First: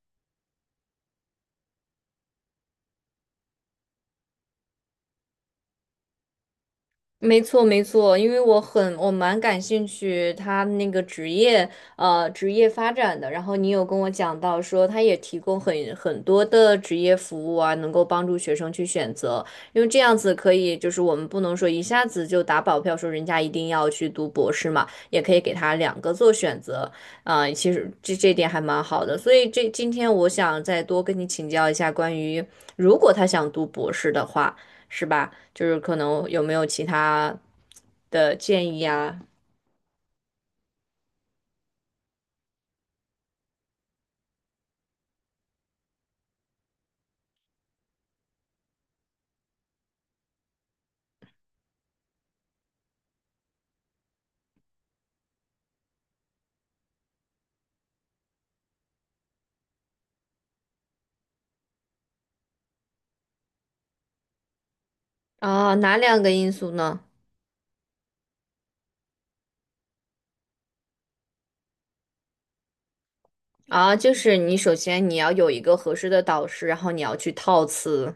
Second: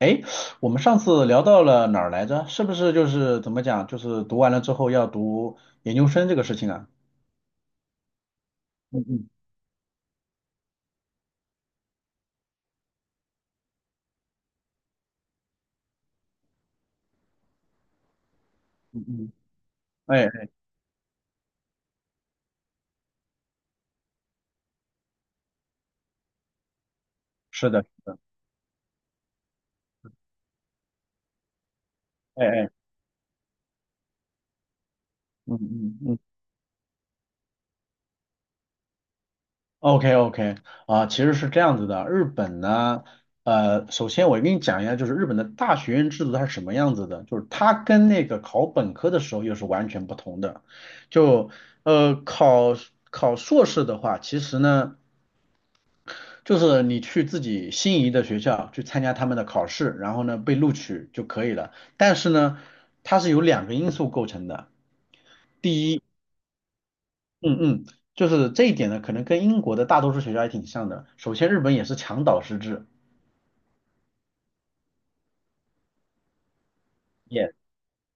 哎，我们上次聊到了哪儿来着？是不是就是怎么讲，就是读完了之后要读研究生这个事情啊？没错，没错，因为我很嗯我嗯蛮感兴趣他那个职业发展的，然后你有跟我讲到说他也提供很多的职业服务啊，能够帮助学生去嗯选嗯。择，因为这样子哎，可以就是我们不能说一下子就打保票说人家一定要去读博士嘛，也可以给他两个做选择，啊、是其的。实这点还蛮好的，所以今天我想再多跟你请教一下关于哎哎。如果他想读博士的话。是吧？嗯就是可嗯嗯能有没有其他的建议啊？，OK OK。啊，其实是这样子的，日本呢，首先我跟你讲一下，就是日本的大学院制度它是什么样子的，就是它跟那个考本科的时候又是完全不同的，就呃考考硕士的话，其实呢，就是你去自己心仪的学校去参加他们的考试，然后呢被录取就可以了。但是呢，它是由两个因素构成的。啊，第哪一，两个因素呢？嗯嗯，就是这一点呢，可能跟英国的大多数学校还挺像的。首先，日本也是强导师制。啊，就是你首先要有一个合适的导师，然后你要去套词。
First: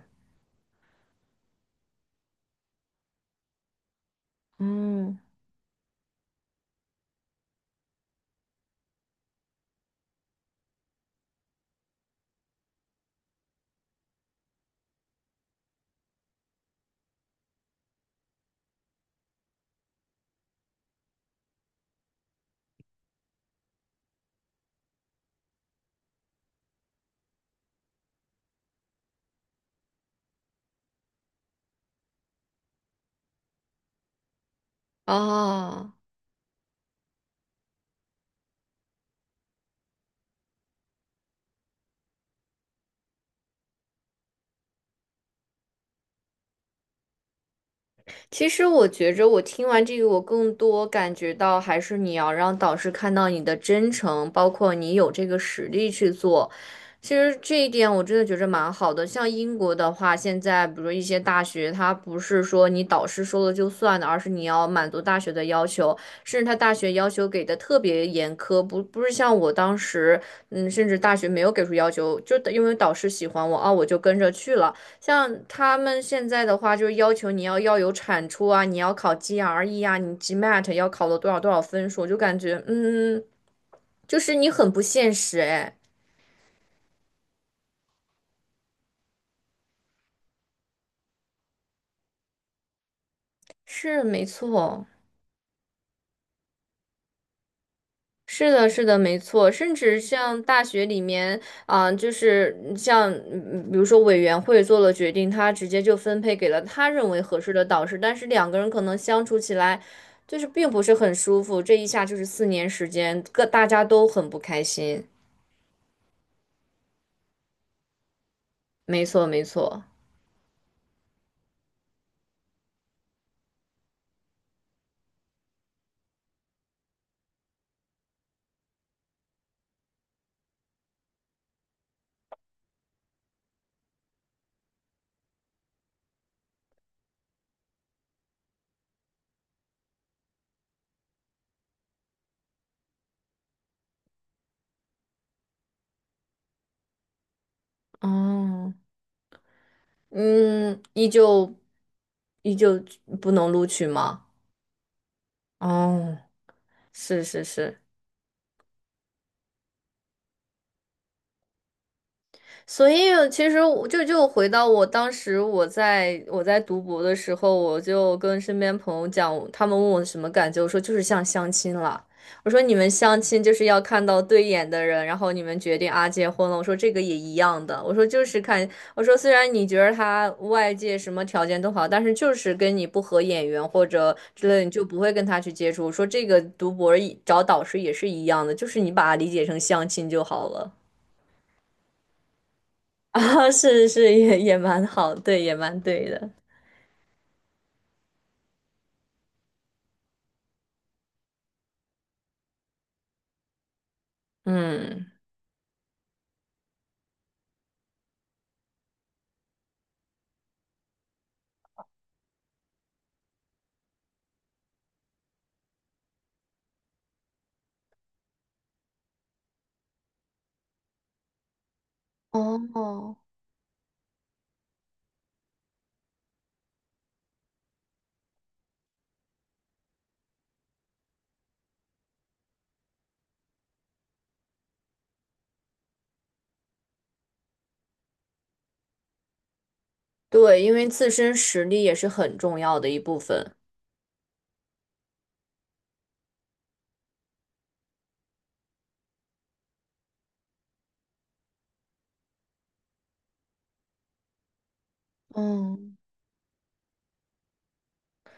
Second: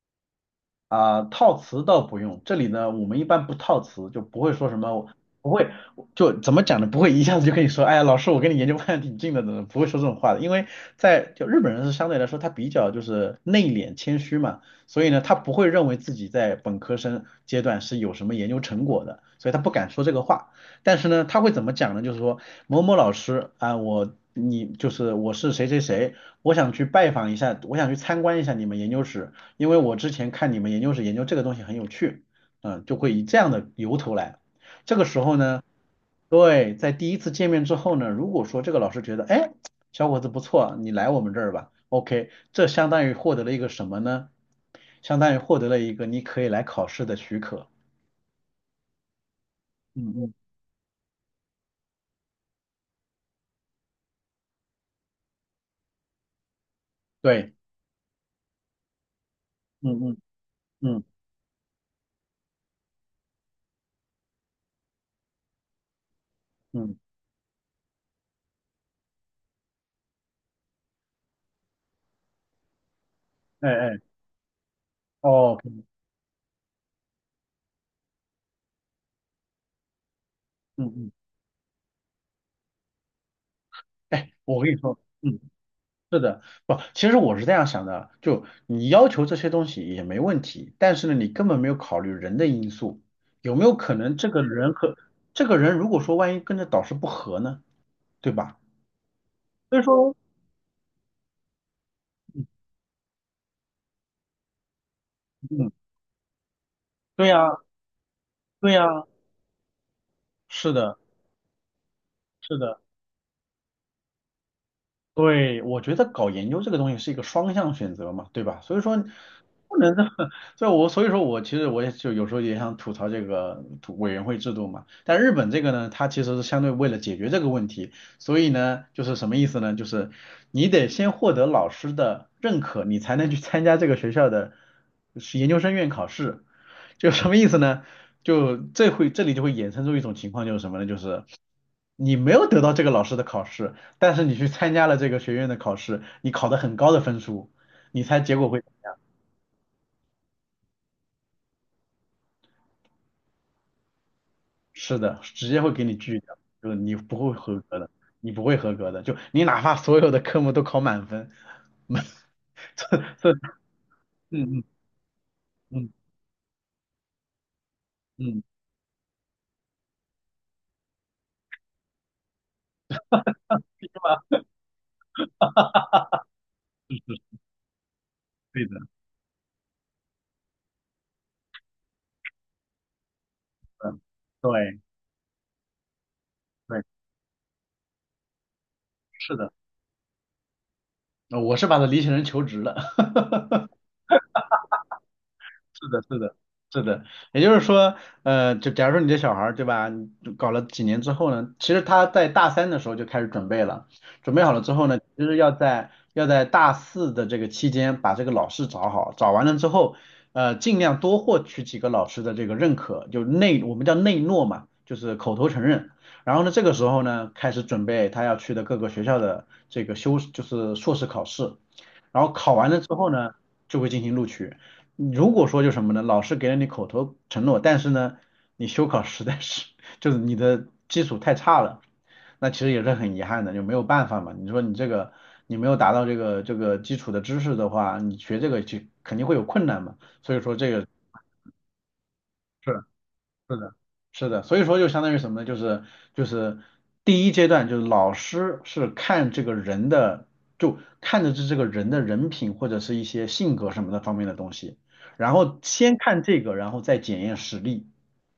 啊、套词倒不用，这里呢，我们一般不套词，就不会说什么，嗯，不会，就怎么讲呢？不会一下子就跟你说，哎呀，老师，我跟你研究方向挺近的，怎么不会说这种话的？因为就日本人是相对来说他比较就是内敛谦虚嘛，所以呢，他不会认为自己在本科生阶段是有什么研究成果的，所以他不敢说这个话。但是呢，他会怎么讲呢？就是说某某老师啊，我你就是我是谁谁谁，我想去拜访一下，我想去参观一下你们研究室。因为我之前看你们研究室研究这个东西很有趣，嗯，就会以这样的由头来。这个时候呢，哦。对，在第一次见面之后呢，如果说这个老师觉得，哎，小伙子不错，你来我们这儿吧，OK,这相当于获得了一个什么呢？相当于获得了一个你可以来考试的许可。其实我觉着，我听完这个，嗯我嗯。更多感觉到还是你要让导师看到你的真诚，包括你有这个实力去做。其实对。这一点我真的觉着蛮好的。像英国的嗯话，嗯现在比如说一嗯些大学，它不是说你导师说了就算的，而是你要满足大学的要求，甚至他大学嗯。要求给的特别严苛，不是像我当时，嗯，甚至大学没有给出要求，就因为导师喜欢我哎啊，我就哎跟着去了。像哦。他们现在的话，就是要求你要有产出啊，你要考 GRE 啊，你 GMAT 嗯要考嗯。了多少多少分数，就感觉,就哎，是你我跟很你不说，现嗯。实哎。是的。不，其实我是这样想的，就你要求这些东西也没问题，但是呢，你根本没有考虑人的因素，有没有可是能没这个人错，和这个人如果说万一跟着导师不合呢，对是吧？的，是的，没错。甚所以至说，像大学里面啊、就是像比如说委员会做了决定，他直嗯，接就分配给了他认为对合呀，适的导师，但是两个人对可呀，能相处起来就是并是不是的，很舒服，这一下就是四是年的。时间，各大家都很不开心。对，我觉得搞研究这个东西是一个双向选择嘛，对吧？所以说没错，没不错。能这么，所以说我其实我也就有时候也想吐槽这个委员会制度嘛。但日本这个呢，它其实是相对为了解决这个问题，所以呢，就是什么意思呢？就是你得先获得老师的认可，你才能去参加这个学校的是研究生院考试。就什么意思呢？就这会这里就会衍生出一种情况，就是什么呢？就是你没有得到这个老师的考试。但是你去参加了这个学院的考试，你考得很高的分数，你猜结果会哦，嗯，依旧不能录取吗？是的，直接会给你哦，拒掉，就是你不是会是合格是。的，你不会合格的，就你哪怕所有的科目都考满分，所以其实我就回嗯到嗯我当时我嗯在我在读博的时候，我就跟嗯，身边朋友讲，他们问我什么感觉，我说就是像相亲了。我说你们相亲就是要看到对眼的人，然后你们决定啊结婚了。我说这个也一样的，我说就是对看，的，我说虽然你觉得他外界什么条件都好，但是就是跟你不合眼缘或者之类的，你对就不会跟他去接触。我说这个读对，博找导师也是一样的，就是你把它理是解的。成相亲就好了。我是把它理解成求职了。啊，是是，也蛮好，对，也蛮是的，对是的。的，是的，也就是说，就假如说你这小孩儿，对吧？你搞了几年之后呢，其实他在大三的时候就开始准备了，准备好了之后呢，嗯，其实要在大四的这个期间把这个老师找好，找完了之后，尽量多获取几个老师的这个认可，就内我们叫内诺嘛，就是口头承认。然后呢，这个时候呢，开始准备他要去的各个学校的这个修，就是硕士考试。然后考完了之后哦，呢，就会进行录取。如果说就什么呢，老师给了你口头承诺，但是呢，你修考实在是 就是你的基础太差了，那其实也是很遗憾的，就没有办法嘛。你说你这个你没有达到这个基础的知识的话，你学这个就肯定会有困难嘛。所以说对，这因个为自身实力也是很重是。要的一部分。是的，是的，所以说就相当于什么呢？就是第一阶段，就是老师是看这个人的，就看的是这个人的人品或者是一些性格什么的方面的东西，然后嗯，先看这个，然后再检验实力。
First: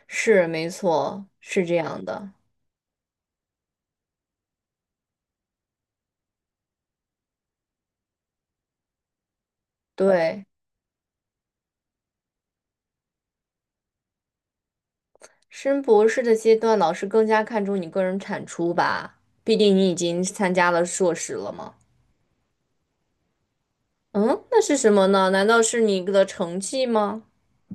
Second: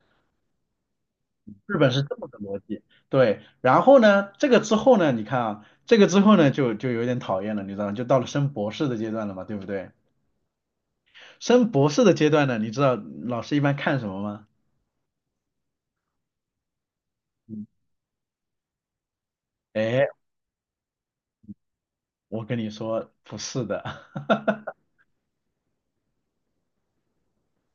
是，没错，是这日本是样这么的。个逻辑，对。然后呢，这个之后呢，你看啊，这个之后呢，就有点讨厌了，你知道吗？就到了升博士的阶段了嘛，对不对？对，升博士的阶段呢，你知道老师一般看什么吗？升博士的阶段，老师更加看嗯。重你个人产出吧，毕竟你已哎，经参加了硕士了嘛。我跟你说，不是的。嗯，那是 什么呢？难道是你的成绩吗？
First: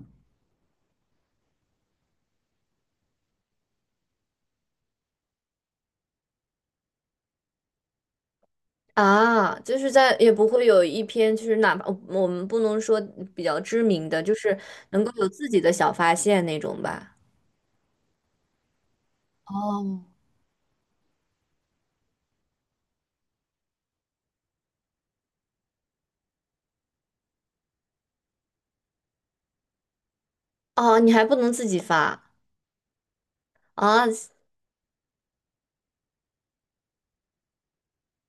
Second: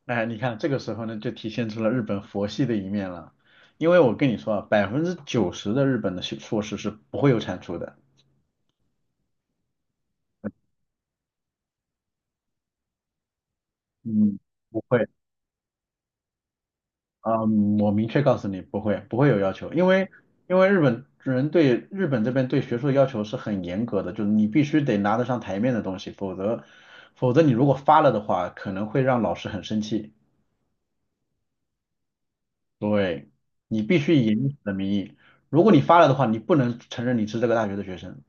哎，你看这个时候呢，就体现出了日本佛系的一面了。因为我跟你说啊，90%的日本的学硕士是不会有产出的。啊，就是在也不会有一篇，就是哪怕我们不能说比较知名的，就嗯，是不能会。够有自己的小发现那种吧。啊，我明确告诉你，不会，不会有要求，因哦，为日本人对日本这边对学术要求是很严格的，就是你必须得拿得上台面的东西，否则你如果发了的话，可能会让老师很生气。哦，你还不能自己发对，你必啊？须以你的名义，如果你发了的话，你不能承认你是这个大学的学生。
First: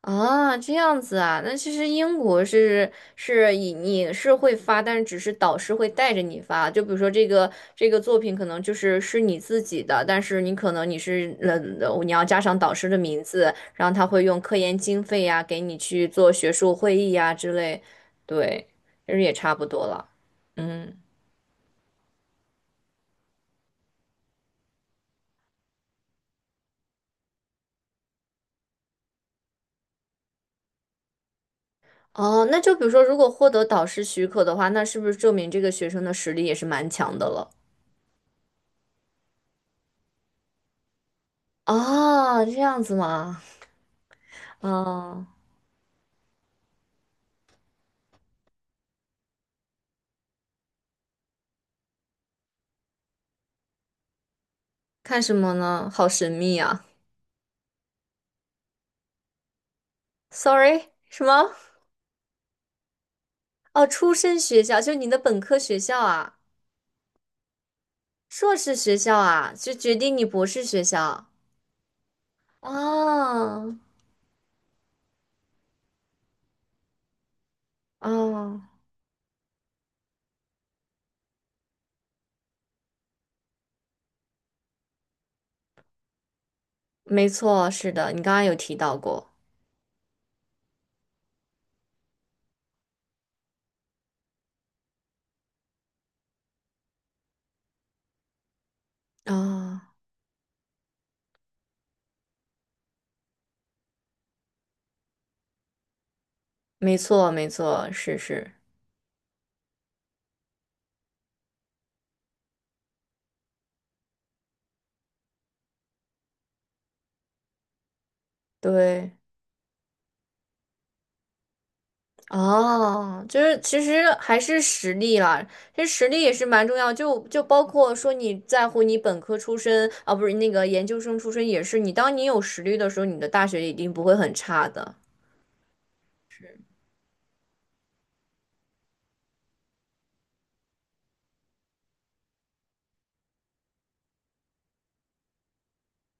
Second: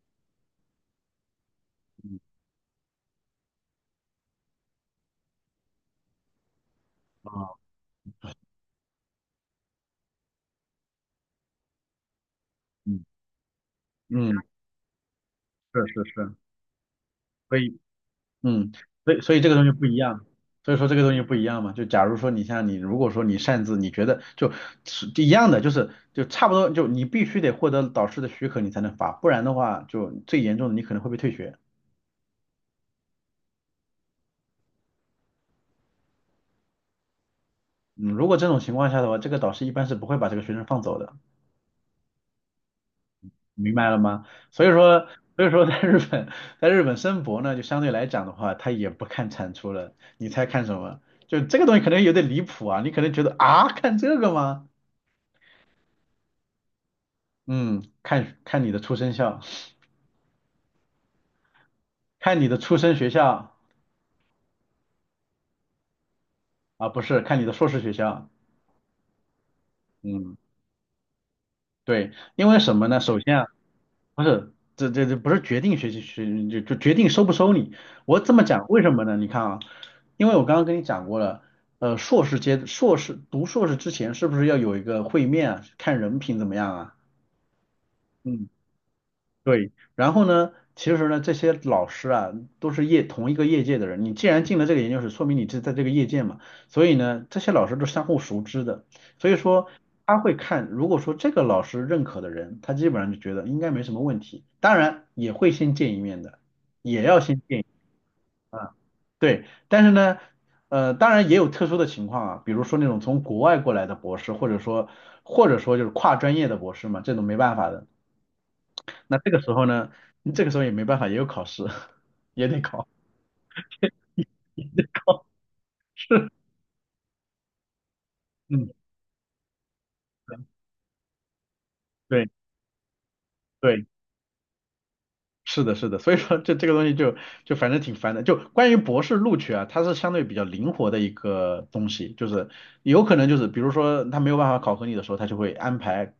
啊，这样子啊，那其实英国是以你是会发，但是只是导师会带着你发。就比如说这个啊，这个作品可能就是是你自己的，但是你可能你要加上导师的嗯名字，然后他会用嗯。科研经费呀、给你是是去做是。学术会议呀、之所以，类，对，嗯，其所实以也所以这差个东不西多不一了，样，所以说这嗯。个东西不一样嘛。就假如说你像你，如果说你擅自，你觉得就是一样的，就是就差不多，就你必须得获得导师的许可，你才能发，不然的话，就最严重的你可能会被退学。哦，那就比如说，如果获得导师许可的话，那是不是证明这个学生的实力也是蛮强的了？嗯，如果这种情况下的话，这个导师一般是不会把这个学生放走的，啊，这样子吗？明白了吗？所以说，啊。所以说在日本，在日本申博呢，就相对来讲的话，他也不看产出了，你猜看什么？就这个东西可能有点离谱啊，你可能觉得啊，看这个吗？看什么呢？好神秘啊嗯，看看你的出生校，！Sorry,什么？看你的出生学校哦，出身学校，就你的本科学校啊，啊，不是看你的硕士学校。硕士学校啊，就决定你嗯，博士学校。对，因为什么呢？首先啊，哦，不是这不是决定学习学就就决定收不收你。我这么哦，讲，为什么呢？你看啊，因为我刚刚跟你讲过了，硕士阶硕士读硕士之前是不是要有一个会面啊，看人品怎么样啊？没错，是的，你刚刚嗯。有提到过。对，然后呢，其实呢，这些老师啊，都是同一个业界的人。你既然进了这个研究室，说明你是在这个业界嘛。所以呢，这些老师都是相互熟知的。所以说，啊、他会看，如果说这个老师认可的人，他基本上就觉得应该没什么问题。当然，也会先见一面的，没也要错，先没见一错，是是，对，但是呢，当然也有特殊的情况啊，比如说那种从国外过来的博士，或者说就是跨专业的博士嘛，这种没办法的。对。那这个时候呢，这个时候也没办法，也有考试，也得考。哦，就是其实还是实力啦，其实实力也是蛮重要，就包括说你在嗯，乎你本科出身啊，不是那个研究生出身也是，你当你对有实力的时候，你的大学一对，定不会很差的。是的，是的。所以说这个东西就反正挺烦的。就关于博士录取啊，它是相对比较灵活的一个东西，就是有可能就是比如说他没有办法考核你的时候，他就会安排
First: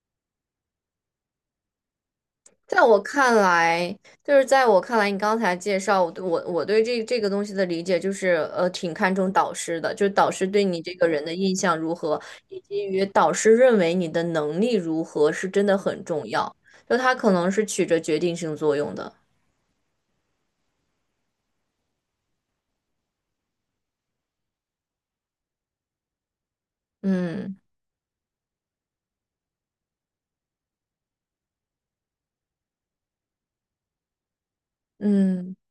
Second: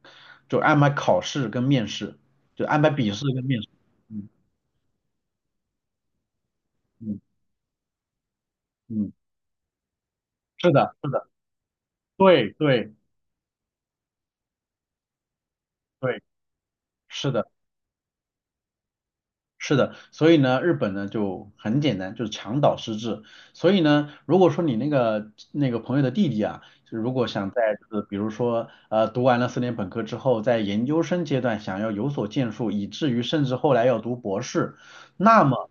就安排考试跟面试，就在安排我笔试看跟面试。来，嗯就是在我看来，你刚才介绍我对我我对这这嗯个东西的理解就是，挺看嗯，重导师的，就是导师对是你这的，个是人的，的印象如何，对以及对于导师认为你的能力如何，是真的很对，重要，就他是可能的。是起着决定性作用的。是的，所以呢，日本呢就很简单，就是墙倒失治。所以呢，如果说你那个朋友的弟弟啊，就如果想嗯在就是比如说读完了4年本科之后，在研究生阶段想要有所建树，以至于甚至后来要读博士，那嗯，么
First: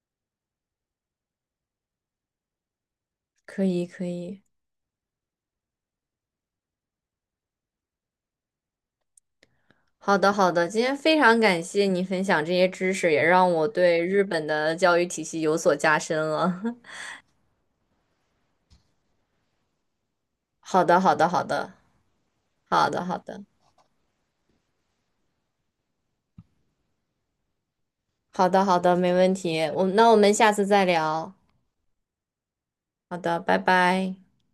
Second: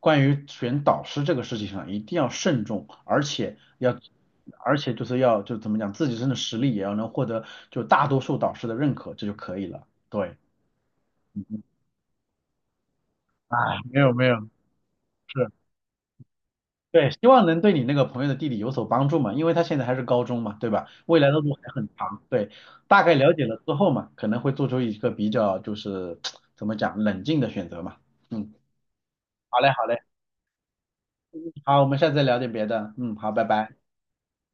关于选导师这个事情上一定要慎重，而且可以可以，就是要就怎么讲，自己真的实力也要能获得就大多数导师的认可，这就可以了。好的对，好的，今天非常感谢你分享这些知识，也让哎，我没对有日没有，本的教育体系是。有所加深了。对，希望能对你那个朋友的弟弟有所帮助嘛，因为他现在还是高中嘛，对好吧？的好未的来的好路的还很长，对，好的大概好了的解了之后嘛，可能会做出一个比较就是怎么讲冷静的选择嘛。好嗯，的好的，没问好题。嘞，好我嘞，那我们下次再聊。好，我们下次再聊点别的。嗯，好好，的，拜拜拜。拜。